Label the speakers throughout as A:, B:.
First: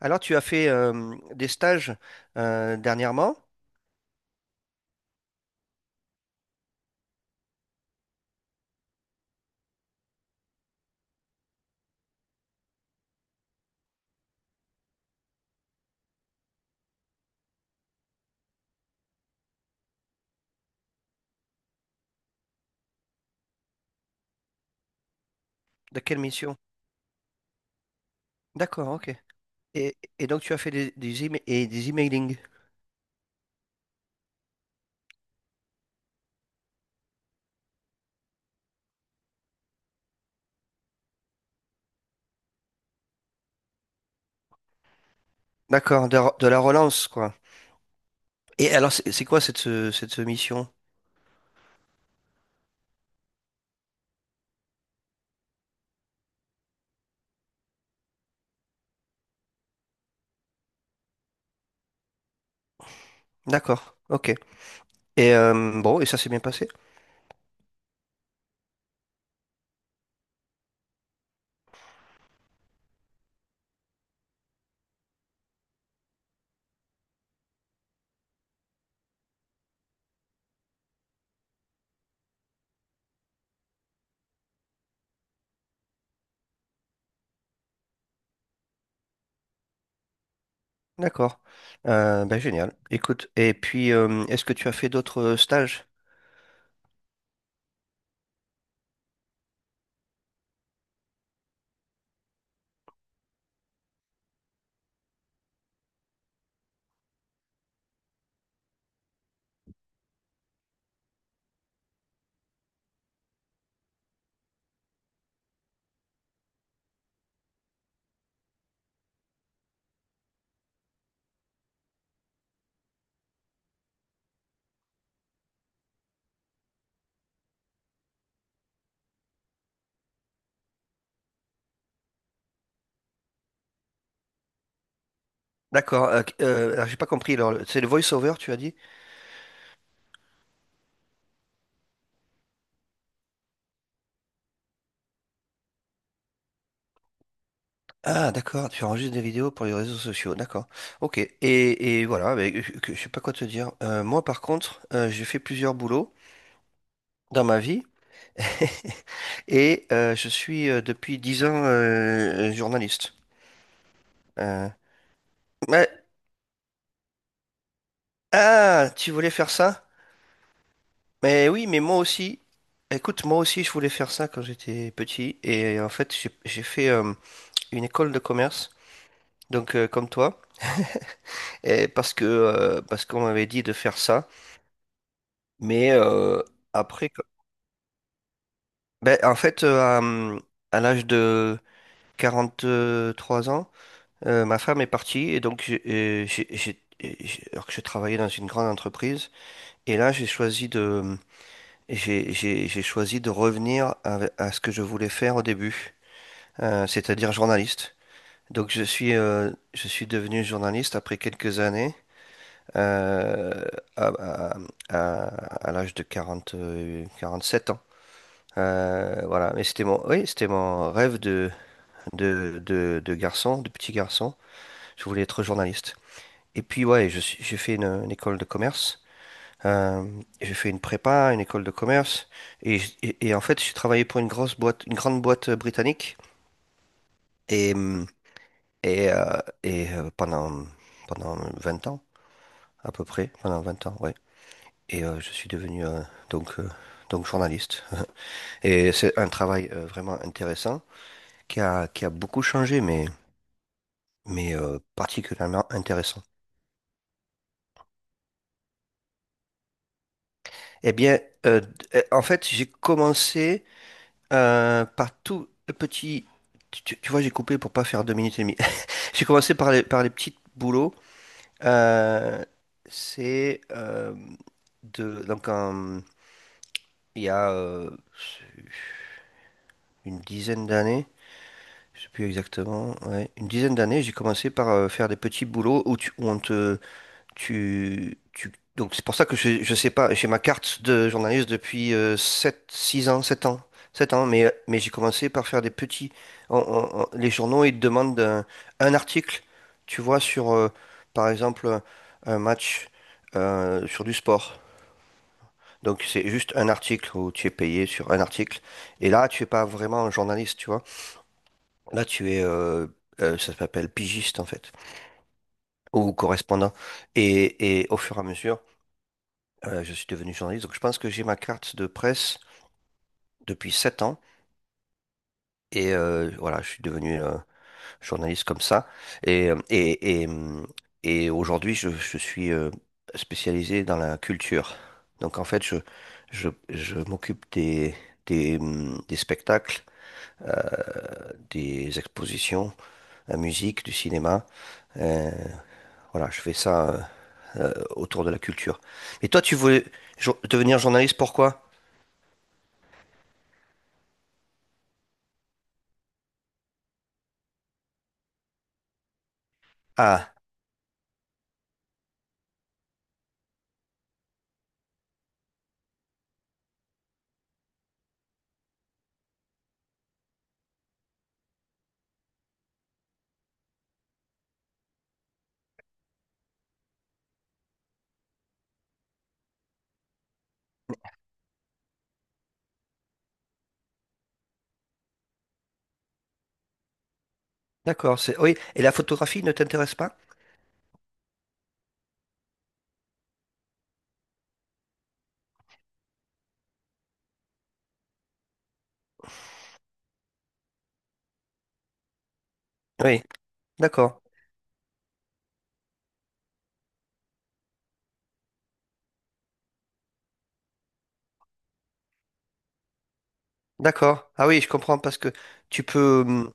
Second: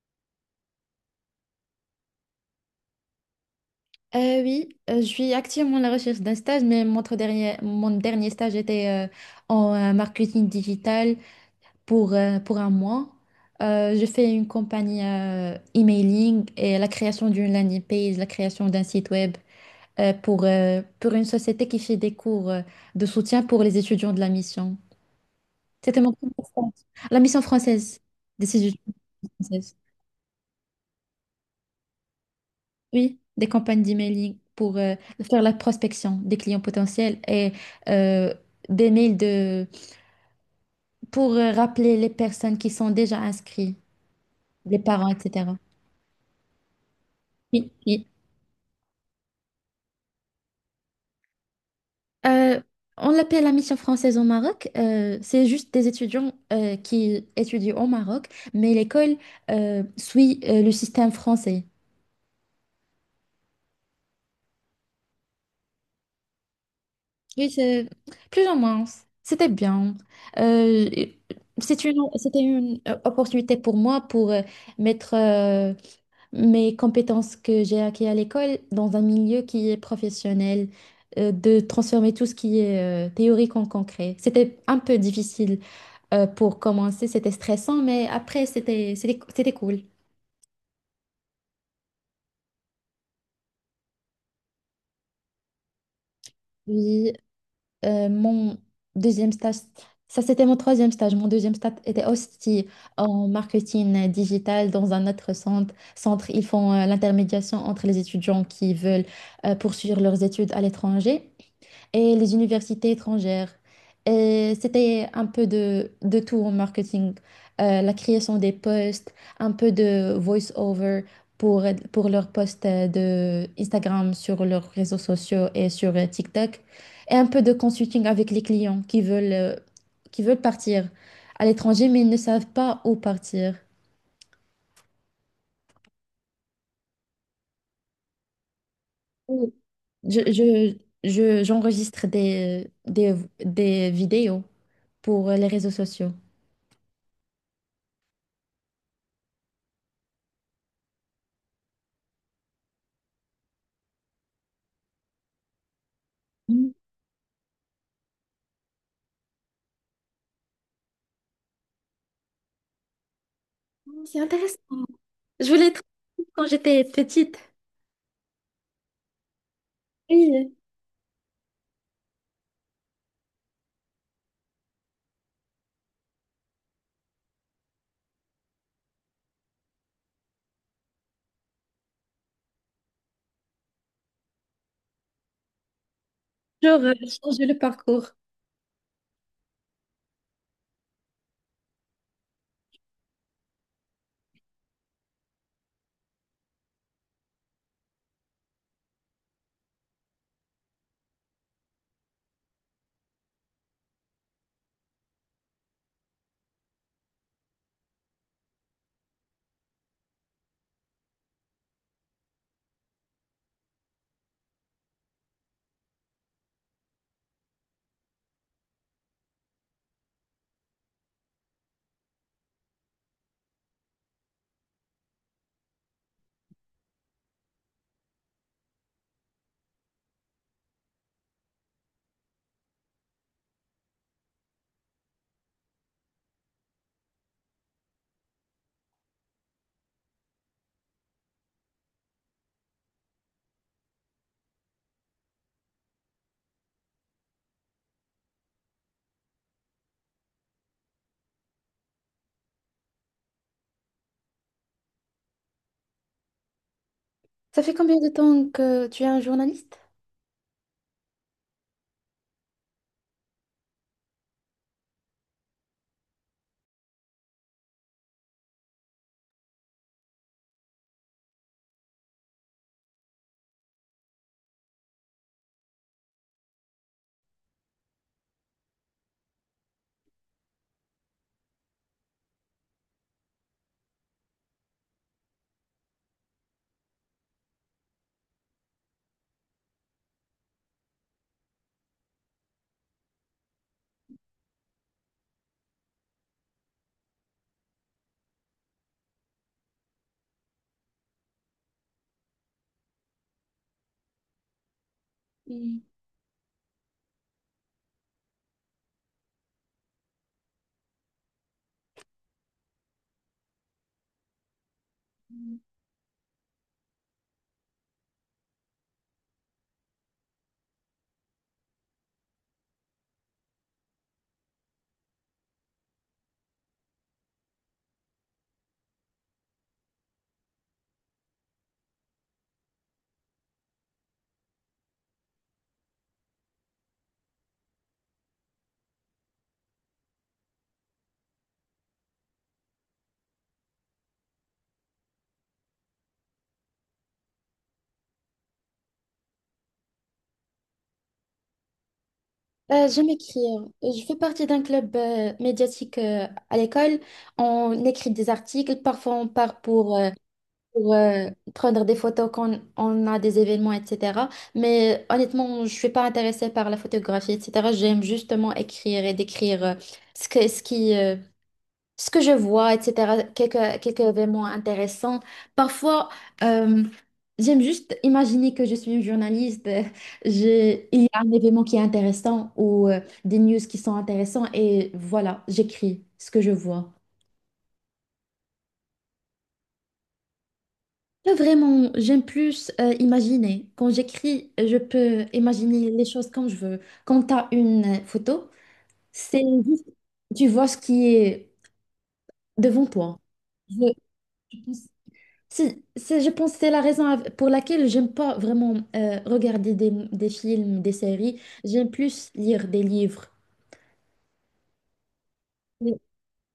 A: Alors, tu as fait des stages dernièrement?
B: Oui, je suis activement à la recherche d'un stage, mais mon dernier stage était en marketing digital pour un mois. Je fais une compagnie emailing et la création d'une landing page, la création d'un site web pour une société qui fait des cours de soutien pour les étudiants de la mission.
A: De
B: C'était mon
A: quelle
B: premier
A: mission?
B: stage. La mission française, des
A: D'accord,
B: étudiants
A: ok.
B: françaises.
A: Et, donc, tu as fait et des emailing.
B: Oui, des campagnes d'emailing pour faire la prospection des clients potentiels et euh, des mails pour rappeler les personnes qui sont déjà inscrites, les parents, etc.
A: D'accord, de la relance, quoi.
B: Oui, oui.
A: Et alors, c'est quoi cette mission?
B: Euh, on l'appelle la mission française au Maroc. C'est juste des étudiants qui étudient au Maroc, mais l'école suit le système français.
A: D'accord, ok. Et bon, et ça s'est bien passé?
B: Oui, c'est plus ou moins. C'était bien. Euh, C'était une opportunité pour moi pour mettre mes compétences que j'ai acquises à l'école dans un milieu qui est professionnel, de transformer tout ce qui est théorique en concret. C'était un peu difficile pour commencer, c'était stressant, mais après, c'était cool.
A: D'accord. Ben, génial. Écoute, et puis, est-ce que tu as fait d'autres stages?
B: Oui, Euh, mon deuxième stage, ça c'était mon troisième stage. Mon deuxième stage était aussi en marketing digital dans un autre centre. Ils font l'intermédiation entre les étudiants qui veulent poursuivre leurs études à l'étranger et les universités étrangères. Et c'était un peu de tout en marketing, la création des posts, un peu de voice-over pour, pour leurs posts de Instagram sur leurs réseaux sociaux et sur TikTok, et un peu de consulting avec les clients qui veulent partir à l'étranger, mais ils ne savent pas où partir.
A: D'accord. Alors, j'ai pas compris. Alors, c'est le voice-over, tu as dit?
B: Oui. Je, je, J'enregistre des vidéos pour les réseaux sociaux.
A: Ah, d'accord, tu enregistres des vidéos pour les réseaux sociaux, d'accord. Ok, et voilà, mais, je sais pas quoi te dire. Moi, par contre, j'ai fait plusieurs boulots dans ma vie et je suis depuis 10 ans journaliste.
B: C'est intéressant.
A: Euh,
B: Je voulais être
A: mais-
B: quand j'étais petite.
A: ah, tu voulais faire ça?
B: Oui.
A: Mais oui, mais moi aussi. Écoute, moi aussi, je voulais faire ça quand j'étais petit et en fait, j'ai fait une école de commerce, donc comme toi, et parce que parce qu'on m'avait dit de faire ça. Mais
B: Genre,
A: après, co-
B: changer le parcours.
A: ben, en fait, à l'âge de 43 ans, ma femme est partie et j'ai- alors que je travaillais dans une grande entreprise, et là j'ai choisi j'ai choisi de revenir à ce que je voulais faire au début, c'est-à-dire journaliste. Donc je suis devenu journaliste après quelques années. euh, à, à- à- à l'âge de 47 ans. Voilà, mais c'était mon, oui, c'était mon rêve de, de garçon, de petit garçon. Je voulais être journaliste. Et puis, ouais, j'ai fait une école de commerce. Euh, j'ai fait une prépa, une école de commerce. Et, et en fait, j'ai travaillé pour une grosse boîte, une grande boîte britannique. Et, et, euh, et euh, pendant, pendant 20 ans, à peu près, pendant 20 ans, ouais. Et je suis devenu donc, euh, donc journaliste. Et c'est un travail vraiment intéressant qui a beaucoup changé, mais particulièrement intéressant.
B: Ça fait combien de temps que tu es un journaliste?
A: Eh bien, euh, d- en fait, j'ai commencé par tout le petit. Tu, tu vois, j'ai coupé pour pas faire 2 minutes et demie. J'ai commencé par les petits boulots. Euh, c'est de donc un- il y a une dizaine d'années. Je sais plus exactement. Ouais, une dizaine d'années, j'ai commencé par faire des petits boulots où on te Donc c'est pour ça que je sais pas, j'ai ma carte de journaliste depuis 7, 6 ans, 7 ans, 7 ans, mais j'ai commencé par faire des petits... les journaux, ils te demandent un article, tu vois, sur, par exemple, un match sur du sport.
B: Hmm.
A: Donc c'est juste un article où tu es payé sur un article. Et là, tu es pas vraiment un journaliste, tu vois. Là, ça s'appelle pigiste, en fait, ou correspondant. Et au fur et à mesure... Je suis devenu journaliste, donc je pense que j'ai ma carte de presse depuis 7 ans. Et voilà, je suis devenu journaliste comme ça. Et, et aujourd'hui, je suis spécialisé dans la culture. Donc en fait, je m'occupe des, des spectacles, des expositions, la musique, du cinéma. Euh, voilà, je fais ça autour de la culture. Et toi, tu voulais devenir journaliste, pourquoi?
B: J'aime écrire. Je fais partie d'un club médiatique à l'école. On écrit des articles. Parfois, on part
A: Ah,
B: pour, prendre des photos quand on a des événements, etc. Mais honnêtement, je suis pas intéressée par la photographie, etc. J'aime justement écrire et décrire ce que- ce qui, euh, ce que je vois, etc., quelques événements intéressants. Parfois, euh, j'aime juste imaginer que je suis une journaliste. Il y a un événement qui est intéressant ou des news qui sont intéressants et voilà, j'écris ce que je vois.
A: d'accord, c'est oui. Et la photographie ne t'intéresse pas?
B: Pas vraiment, j'aime plus imaginer. Quand j'écris, je peux imaginer les choses comme je veux. Quand tu as une photo, c'est juste, tu vois ce qui est devant toi.
A: Oui,
B: Je,
A: d'accord,
B: Je pense que c'est la raison pour laquelle j'aime pas vraiment regarder des films, des séries. J'aime plus lire des livres.
A: d'accord. Ah oui, je comprends parce que tu
B: Mais
A: peux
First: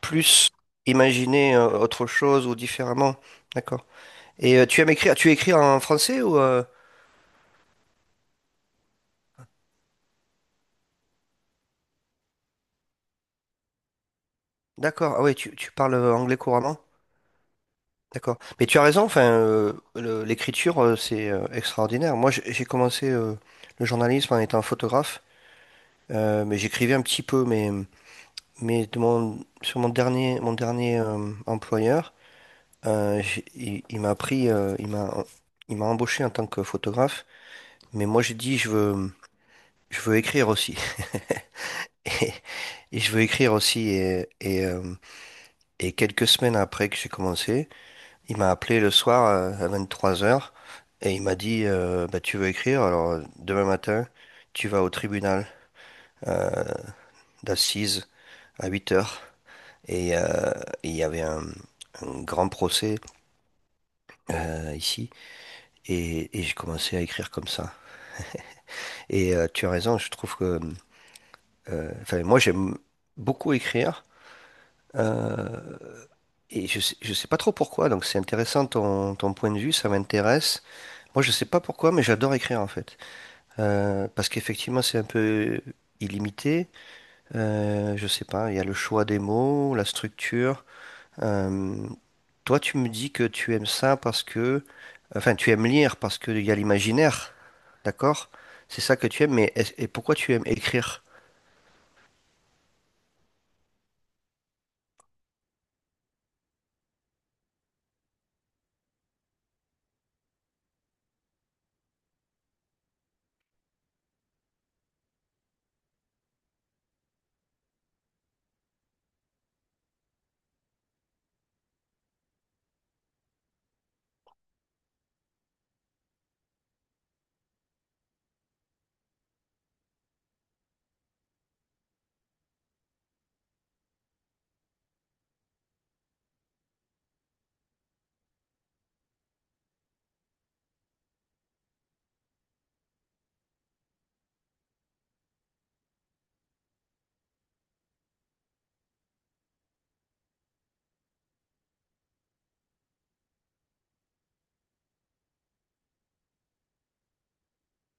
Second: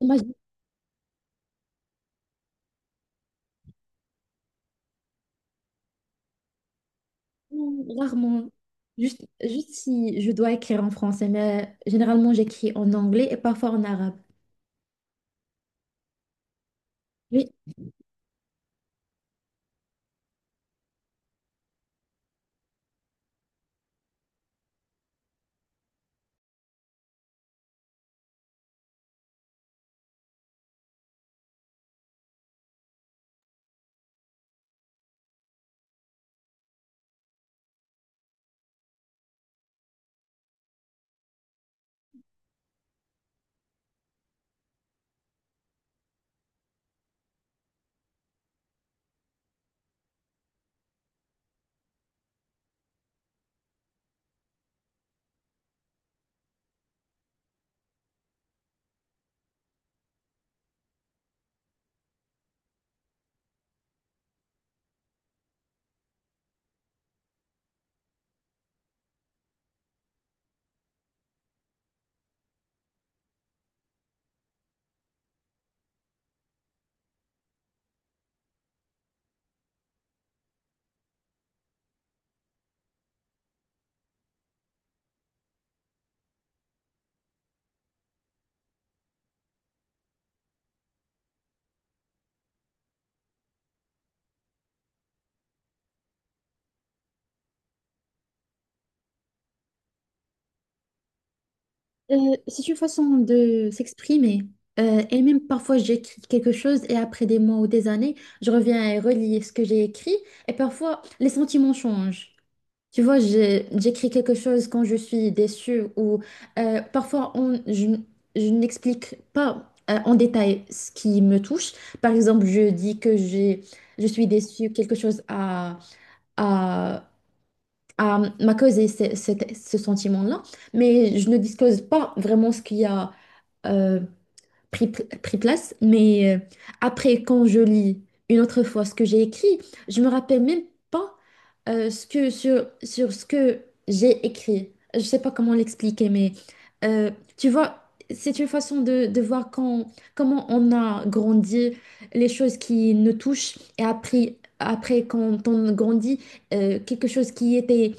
B: Imagine,
A: plus imaginer autre chose ou différemment. D'accord. Et tu aimes écrire, tu écris en français ou?
B: Rarement. Juste si je dois écrire en français, mais généralement j'écris en anglais et parfois en arabe.
A: D'accord. Ah oui, tu parles anglais couramment.
B: Oui,
A: D'accord. Mais tu as raison. Enfin, l'écriture, c'est extraordinaire. Moi, j'ai commencé le journalisme en étant photographe, mais j'écrivais un petit peu. Mais sur mon dernier employeur. Il m'a pris, il m'a embauché en tant que photographe, mais moi j'ai dit je veux écrire aussi. Et, et je veux écrire aussi. Et, et quelques semaines après que j'ai commencé, il m'a appelé le soir à 23 heures et il m'a dit bah, tu veux écrire, alors demain matin tu vas au tribunal euh, d'assises à 8 heures. Et il y avait un grand procès ici et j'ai commencé à écrire comme ça. Et tu as raison, je trouve que... Enfin, moi, j'aime beaucoup écrire. euh, et je sais pas trop pourquoi, donc c'est intéressant ton point de vue, ça m'intéresse. Moi, je sais pas pourquoi, mais j'adore écrire en fait. Parce qu'effectivement, c'est un peu illimité. Je sais pas, il y a le choix des mots, la structure. Euh, Toi, tu me dis que tu aimes ça parce que... Enfin, tu aimes lire parce qu'il y a l'imaginaire, d'accord? C'est ça que tu aimes, mais et pourquoi tu aimes écrire?
B: euh, c'est une façon de s'exprimer. Et même parfois j'écris quelque chose et après des mois ou des années, je reviens et relis ce que j'ai écrit. Et parfois les sentiments changent. Tu vois, j'écris quelque chose quand je suis déçue ou parfois je n'explique pas en détail ce qui me touche. Par exemple, je dis que je suis déçue, quelque chose à, à m'a causé ce sentiment-là, mais je ne disclose pas vraiment ce qu'il y a. euh, Pris place, mais après, quand je lis une autre fois ce que j'ai écrit, je me rappelle même pas sur ce que j'ai écrit. Je sais pas comment l'expliquer, mais euh, tu vois, c'est une façon de voir comment on a grandi, les choses qui nous touchent, et après quand on grandit, quelque chose qui était,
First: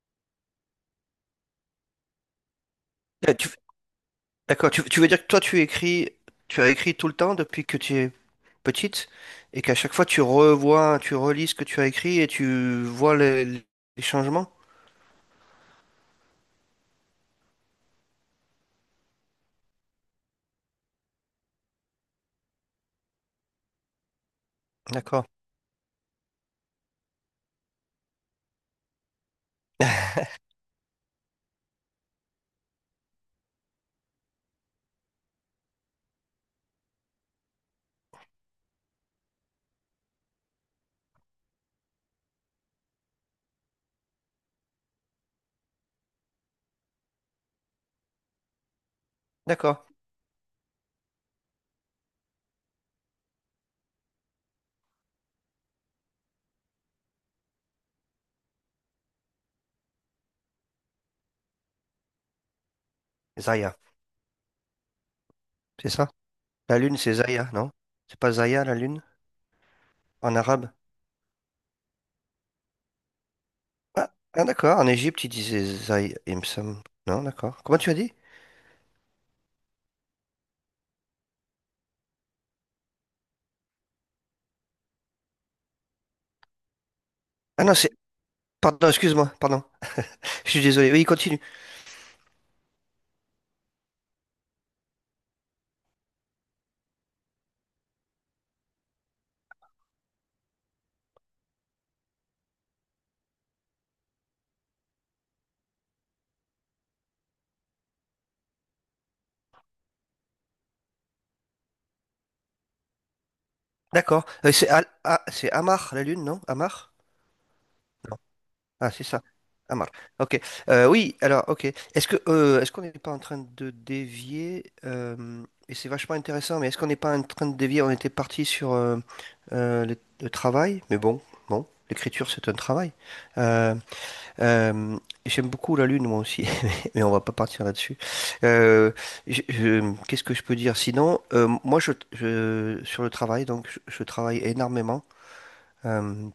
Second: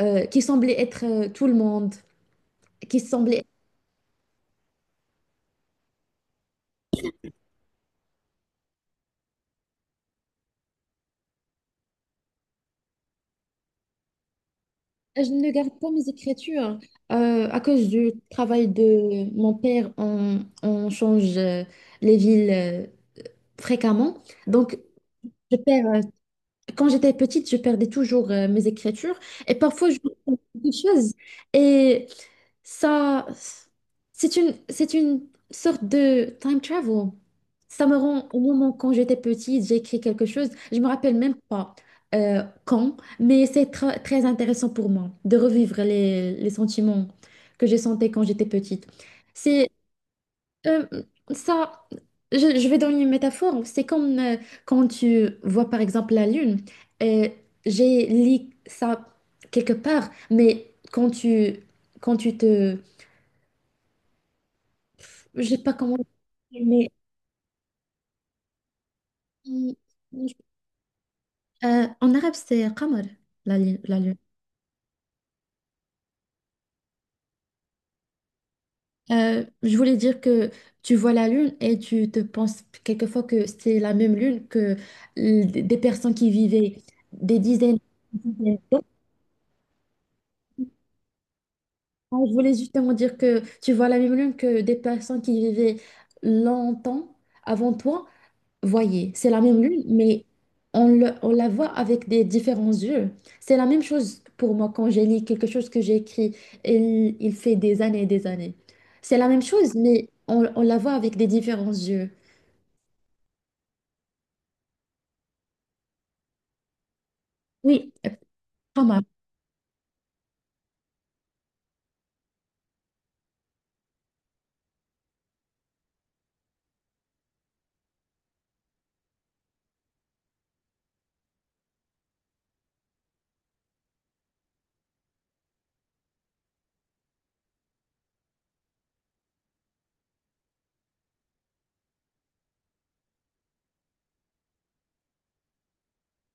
B: euh, qui semblait être tout le monde, qui
A: Euh,
B: semblait.
A: Tu, D'accord, tu veux dire que toi tu écris, tu as écrit tout le temps depuis que tu es petite et qu'à chaque fois tu revois, tu relis ce que tu as écrit et tu vois les changements?
B: Je ne garde pas mes écritures. À cause du travail de mon père, on change les villes fréquemment. Donc,
A: D'accord,
B: je perds, euh, quand j'étais petite, je perdais toujours mes écritures. Et parfois, je trouve quelque chose. Et ça, c'est une sorte de time travel. Ça me rend au moment quand j'étais petite, j'ai écrit quelque chose. Je me rappelle même pas quand, mais c'est très intéressant pour moi de revivre les sentiments que j'ai sentais quand j'étais petite. C'est
A: d'accord.
B: euh, ça. Je vais donner une métaphore. C'est comme quand tu vois par exemple la lune. Euh, j'ai lu ça quelque part, mais quand tu te
A: Zaya,
B: je sais pas
A: c'est
B: comment dire,
A: ça? La
B: mais
A: lune c'est Zaya, non? C'est pas Zaya la lune
B: hum,
A: en arabe?
B: en arabe, c'est Qamar, la lune. La
A: Ah,
B: lune.
A: ah, d'accord, en Égypte ils disaient Zaya, il me semble. Non, d'accord. Comment tu as dit?
B: Je voulais dire que tu vois la lune et tu te penses quelquefois que c'est la même lune que des personnes qui vivaient des
A: Ah non,
B: dizaines,
A: c'est...
B: des dizaines d'années.
A: Pardon, excuse-moi, pardon. Je suis désolé. Oui, continue.
B: Ah, je voulais justement dire que tu vois la même lune que des personnes qui vivaient longtemps avant toi, voyez, c'est la même lune, mais on la voit avec des différents yeux. C'est la même chose pour moi quand j'ai lu quelque chose que j'ai écrit, il fait des années et des années. C'est la même chose, mais on la voit avec des différents yeux.
A: D'accord. Ah, c'est Amar la lune, non? Amar?
B: Oui, pas
A: Ah,
B: mal.
A: c'est ça. Amar. Ok. Oui, alors, ok. Est-ce que est-ce qu'on n'est pas en train de dévier et c'est vachement intéressant, mais est-ce qu'on n'est pas en train de dévier? On était parti sur le travail, mais bon, bon, l'écriture c'est un travail. Euh, euh, J'aime beaucoup la lune moi aussi, mais on va pas partir là-dessus. Euh, Qu'est-ce que je peux dire? Sinon, moi sur le travail, donc je travaille énormément. Euh,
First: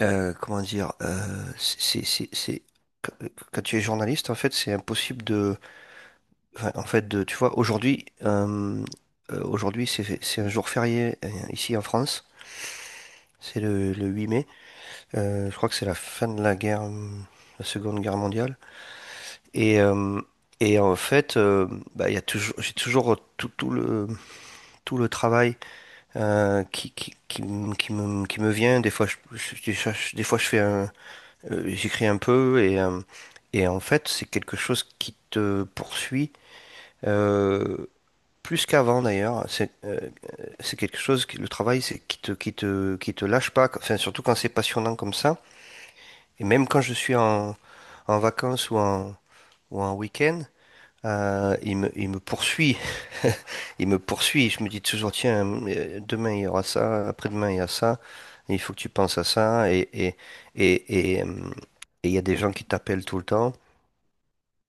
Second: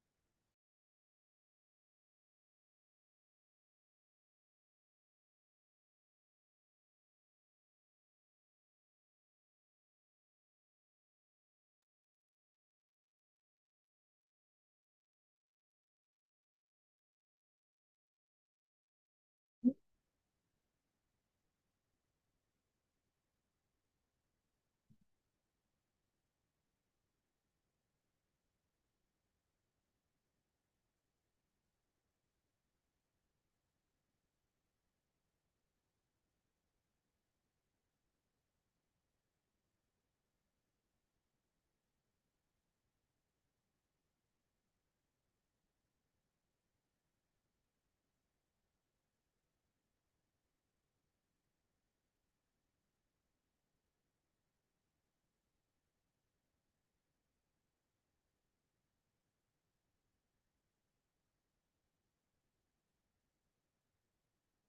A: euh, comment dire, euh, c'est, quand tu es journaliste, en fait, c'est impossible de, enfin, en fait, de, tu vois, aujourd'hui, aujourd'hui, c'est un jour férié ici en France, c'est le 8 mai. Je crois que c'est la fin de la guerre, la Seconde Guerre mondiale, et, et en fait, euh, bah, il y a toujours, j'ai toujours tout, tout le travail qui me vient. Des fois, je, des fois, je des fois, je fais un, j'écris un peu et en fait, c'est quelque chose qui te poursuit euh, plus qu'avant d'ailleurs. C'est quelque chose qui, le travail, c'est qui te lâche pas. Enfin, surtout quand c'est passionnant comme ça. Et même quand je suis en vacances ou en week-end, il me poursuit. Il me poursuit. Je me dis toujours, tiens, demain il y aura ça, après-demain il y a ça. Il faut que tu penses à ça. Et, et, euh, et il y a des gens qui t'appellent tout le temps.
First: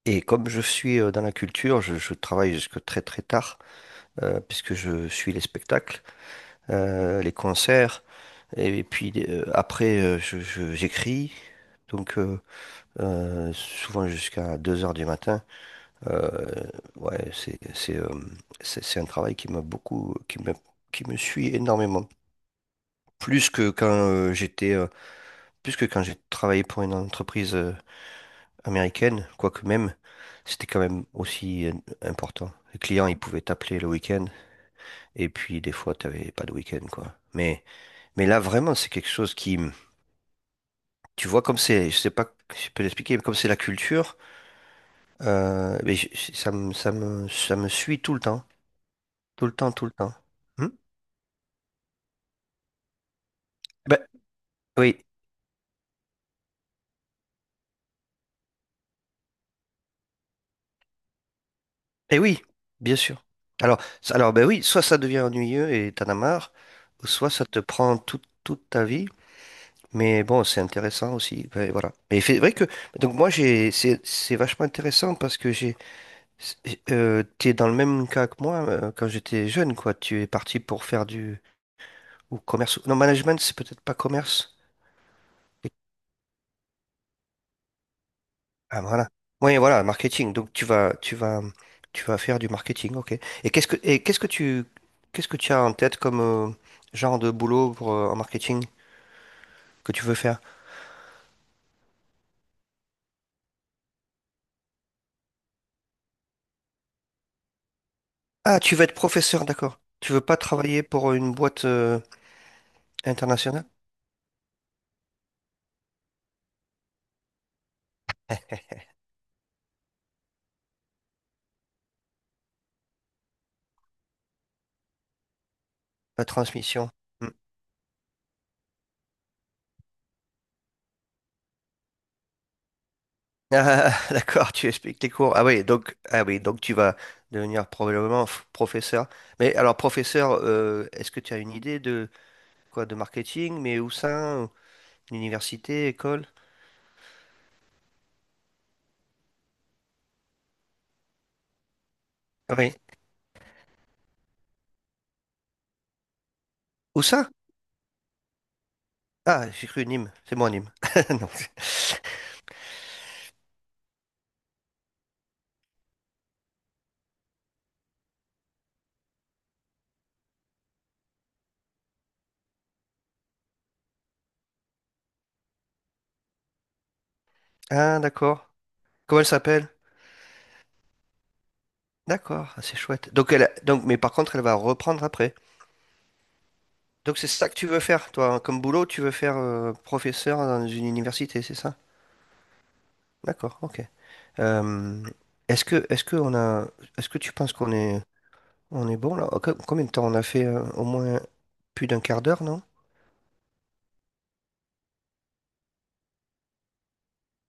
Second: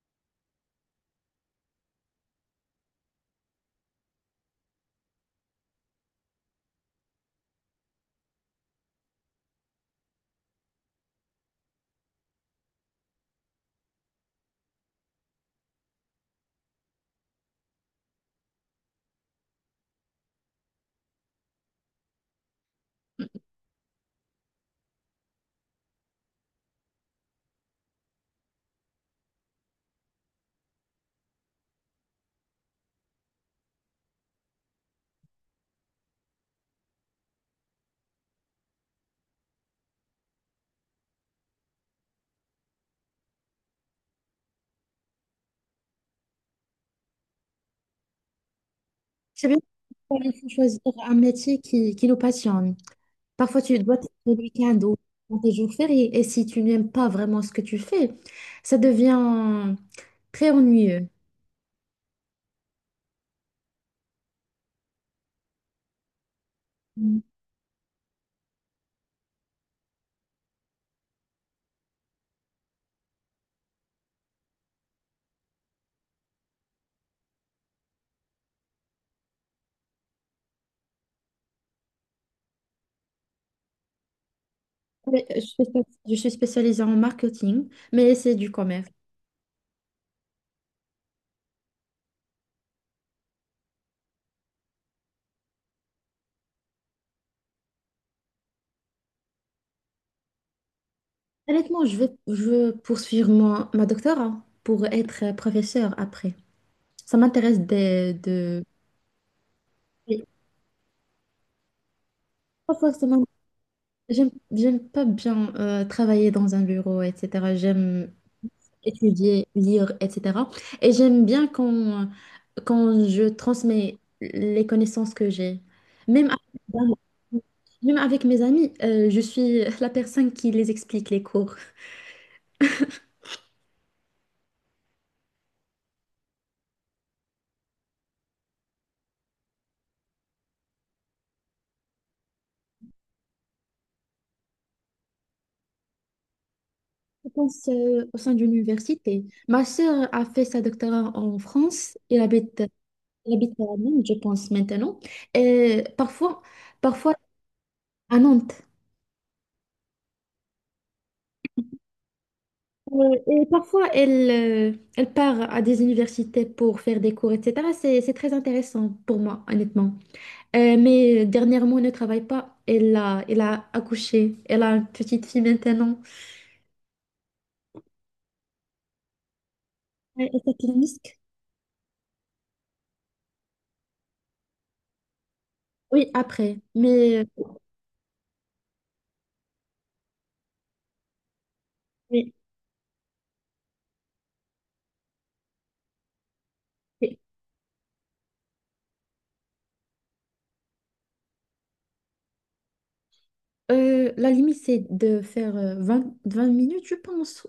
A: Et comme je suis dans la culture, je travaille jusque très très tard, puisque je suis les spectacles, les concerts, et, puis j'écris, donc souvent jusqu'à 2 heures du matin. Euh, ouais, c'est, c'est un travail qui m'a beaucoup, qui me suit énormément. Plus que quand plus que quand j'ai travaillé pour une entreprise américaine, quoique même, c'était quand même aussi important. Les clients, ils pouvaient t'appeler le week-end, et puis des fois, t'avais pas de week-end, quoi. Mais là, vraiment, c'est quelque chose qui, tu vois, comme c'est, je sais pas si je peux l'expliquer, mais comme c'est la culture, ça me, ça me suit tout le temps, tout
B: C'est
A: le
B: bien.
A: temps, tout le temps.
B: Pourquoi il faut
A: Hmm.
B: choisir un métier qui nous passionne. Parfois, tu dois
A: Ben,
B: te le week-end ou
A: oui,
B: dans tes jours fériés. Et si tu n'aimes pas vraiment ce que tu fais, ça devient très ennuyeux.
A: et oui, bien sûr. Alors, ben oui, soit ça devient ennuyeux et t'en as marre, ou soit ça te prend toute toute ta vie. Mais bon, c'est intéressant aussi. Ouais, voilà. Mais c'est vrai que donc moi j'ai c'est vachement intéressant parce que j'ai, t'es dans le même cas que moi quand j'étais jeune quoi. Tu es parti pour faire du ou commerce. Non, management c'est peut-être pas commerce.
B: Oui,
A: Et-
B: je suis spécialisée en marketing, mais c'est du
A: Ah
B: commerce.
A: voilà. Oui, voilà, marketing. Donc tu vas faire du marketing, ok. Et qu'est-ce que tu as en tête comme genre de boulot pour, en marketing que tu veux faire?
B: Honnêtement, je veux poursuivre ma doctorat pour être professeur après. Ça m'intéresse
A: Ah, tu veux être professeur, d'accord. Tu veux
B: et
A: pas travailler pour une boîte
B: pas forcément,
A: internationale?
B: j'aime pas bien travailler dans un bureau, etc. J'aime étudier, lire, etc. Et j'aime bien quand je transmets les connaissances que j'ai.
A: La
B: Même
A: transmission.
B: avec,
A: Hmm.
B: Même avec mes amis, je suis la personne qui les explique les cours.
A: Ah, d'accord, tu expliques tes cours. Ah oui, donc tu vas devenir probablement professeur. Mais alors, professeur, est-ce que tu as une idée de quoi, de marketing, mais où ça? Ou- Université, école?
B: Je pense au sein d'une université. Ma sœur a fait sa doctorat en France.
A: Ah oui.
B: Elle habite à Nantes, je pense, maintenant. Et
A: Où
B: parfois
A: ça?
B: à Nantes.
A: Ah, j'ai cru Nîmes. C'est moi Nîmes. Non.
B: Et parfois, elle part à des universités pour faire des cours, etc. C'est très intéressant pour moi, honnêtement. Mais dernièrement, elle ne travaille pas. Elle a accouché. Elle a une petite fille maintenant.
A: Ah, d'accord. Comment elle s'appelle?
B: Elle s'appelle Misk.
A: D'accord, ah, c'est chouette. Donc, donc, mais par contre, elle va reprendre après.
B: Oui, après.
A: Donc,
B: Mais,
A: c'est ça que tu veux faire, toi, hein, comme boulot, tu veux faire professeur dans une université, c'est ça?
B: oui.
A: D'accord, ok. Euh, Est-ce que on a, est-ce que
B: Oui.
A: tu penses qu'on est, on est bon là? Combien de temps on a fait au moins plus d'un quart d'heure, non?
B: La limite, c'est de faire 20 20 minutes, je pense.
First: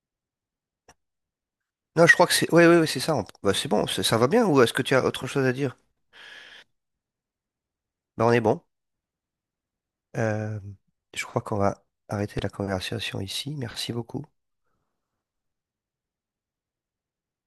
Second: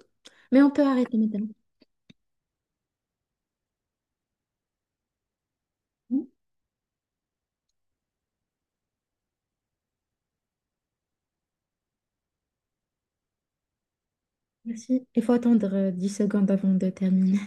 B: Mais on peut arrêter maintenant.
A: Non, je crois que c'est, ouais, ouais, ouais, c'est ça. Bah, c'est bon, ça va bien. Ou est-ce que tu as autre chose à dire? Bah, on est bon. Euh, je crois qu'on va arrêter la conversation ici. Merci beaucoup.
B: Merci. Il faut attendre 10 secondes avant de terminer.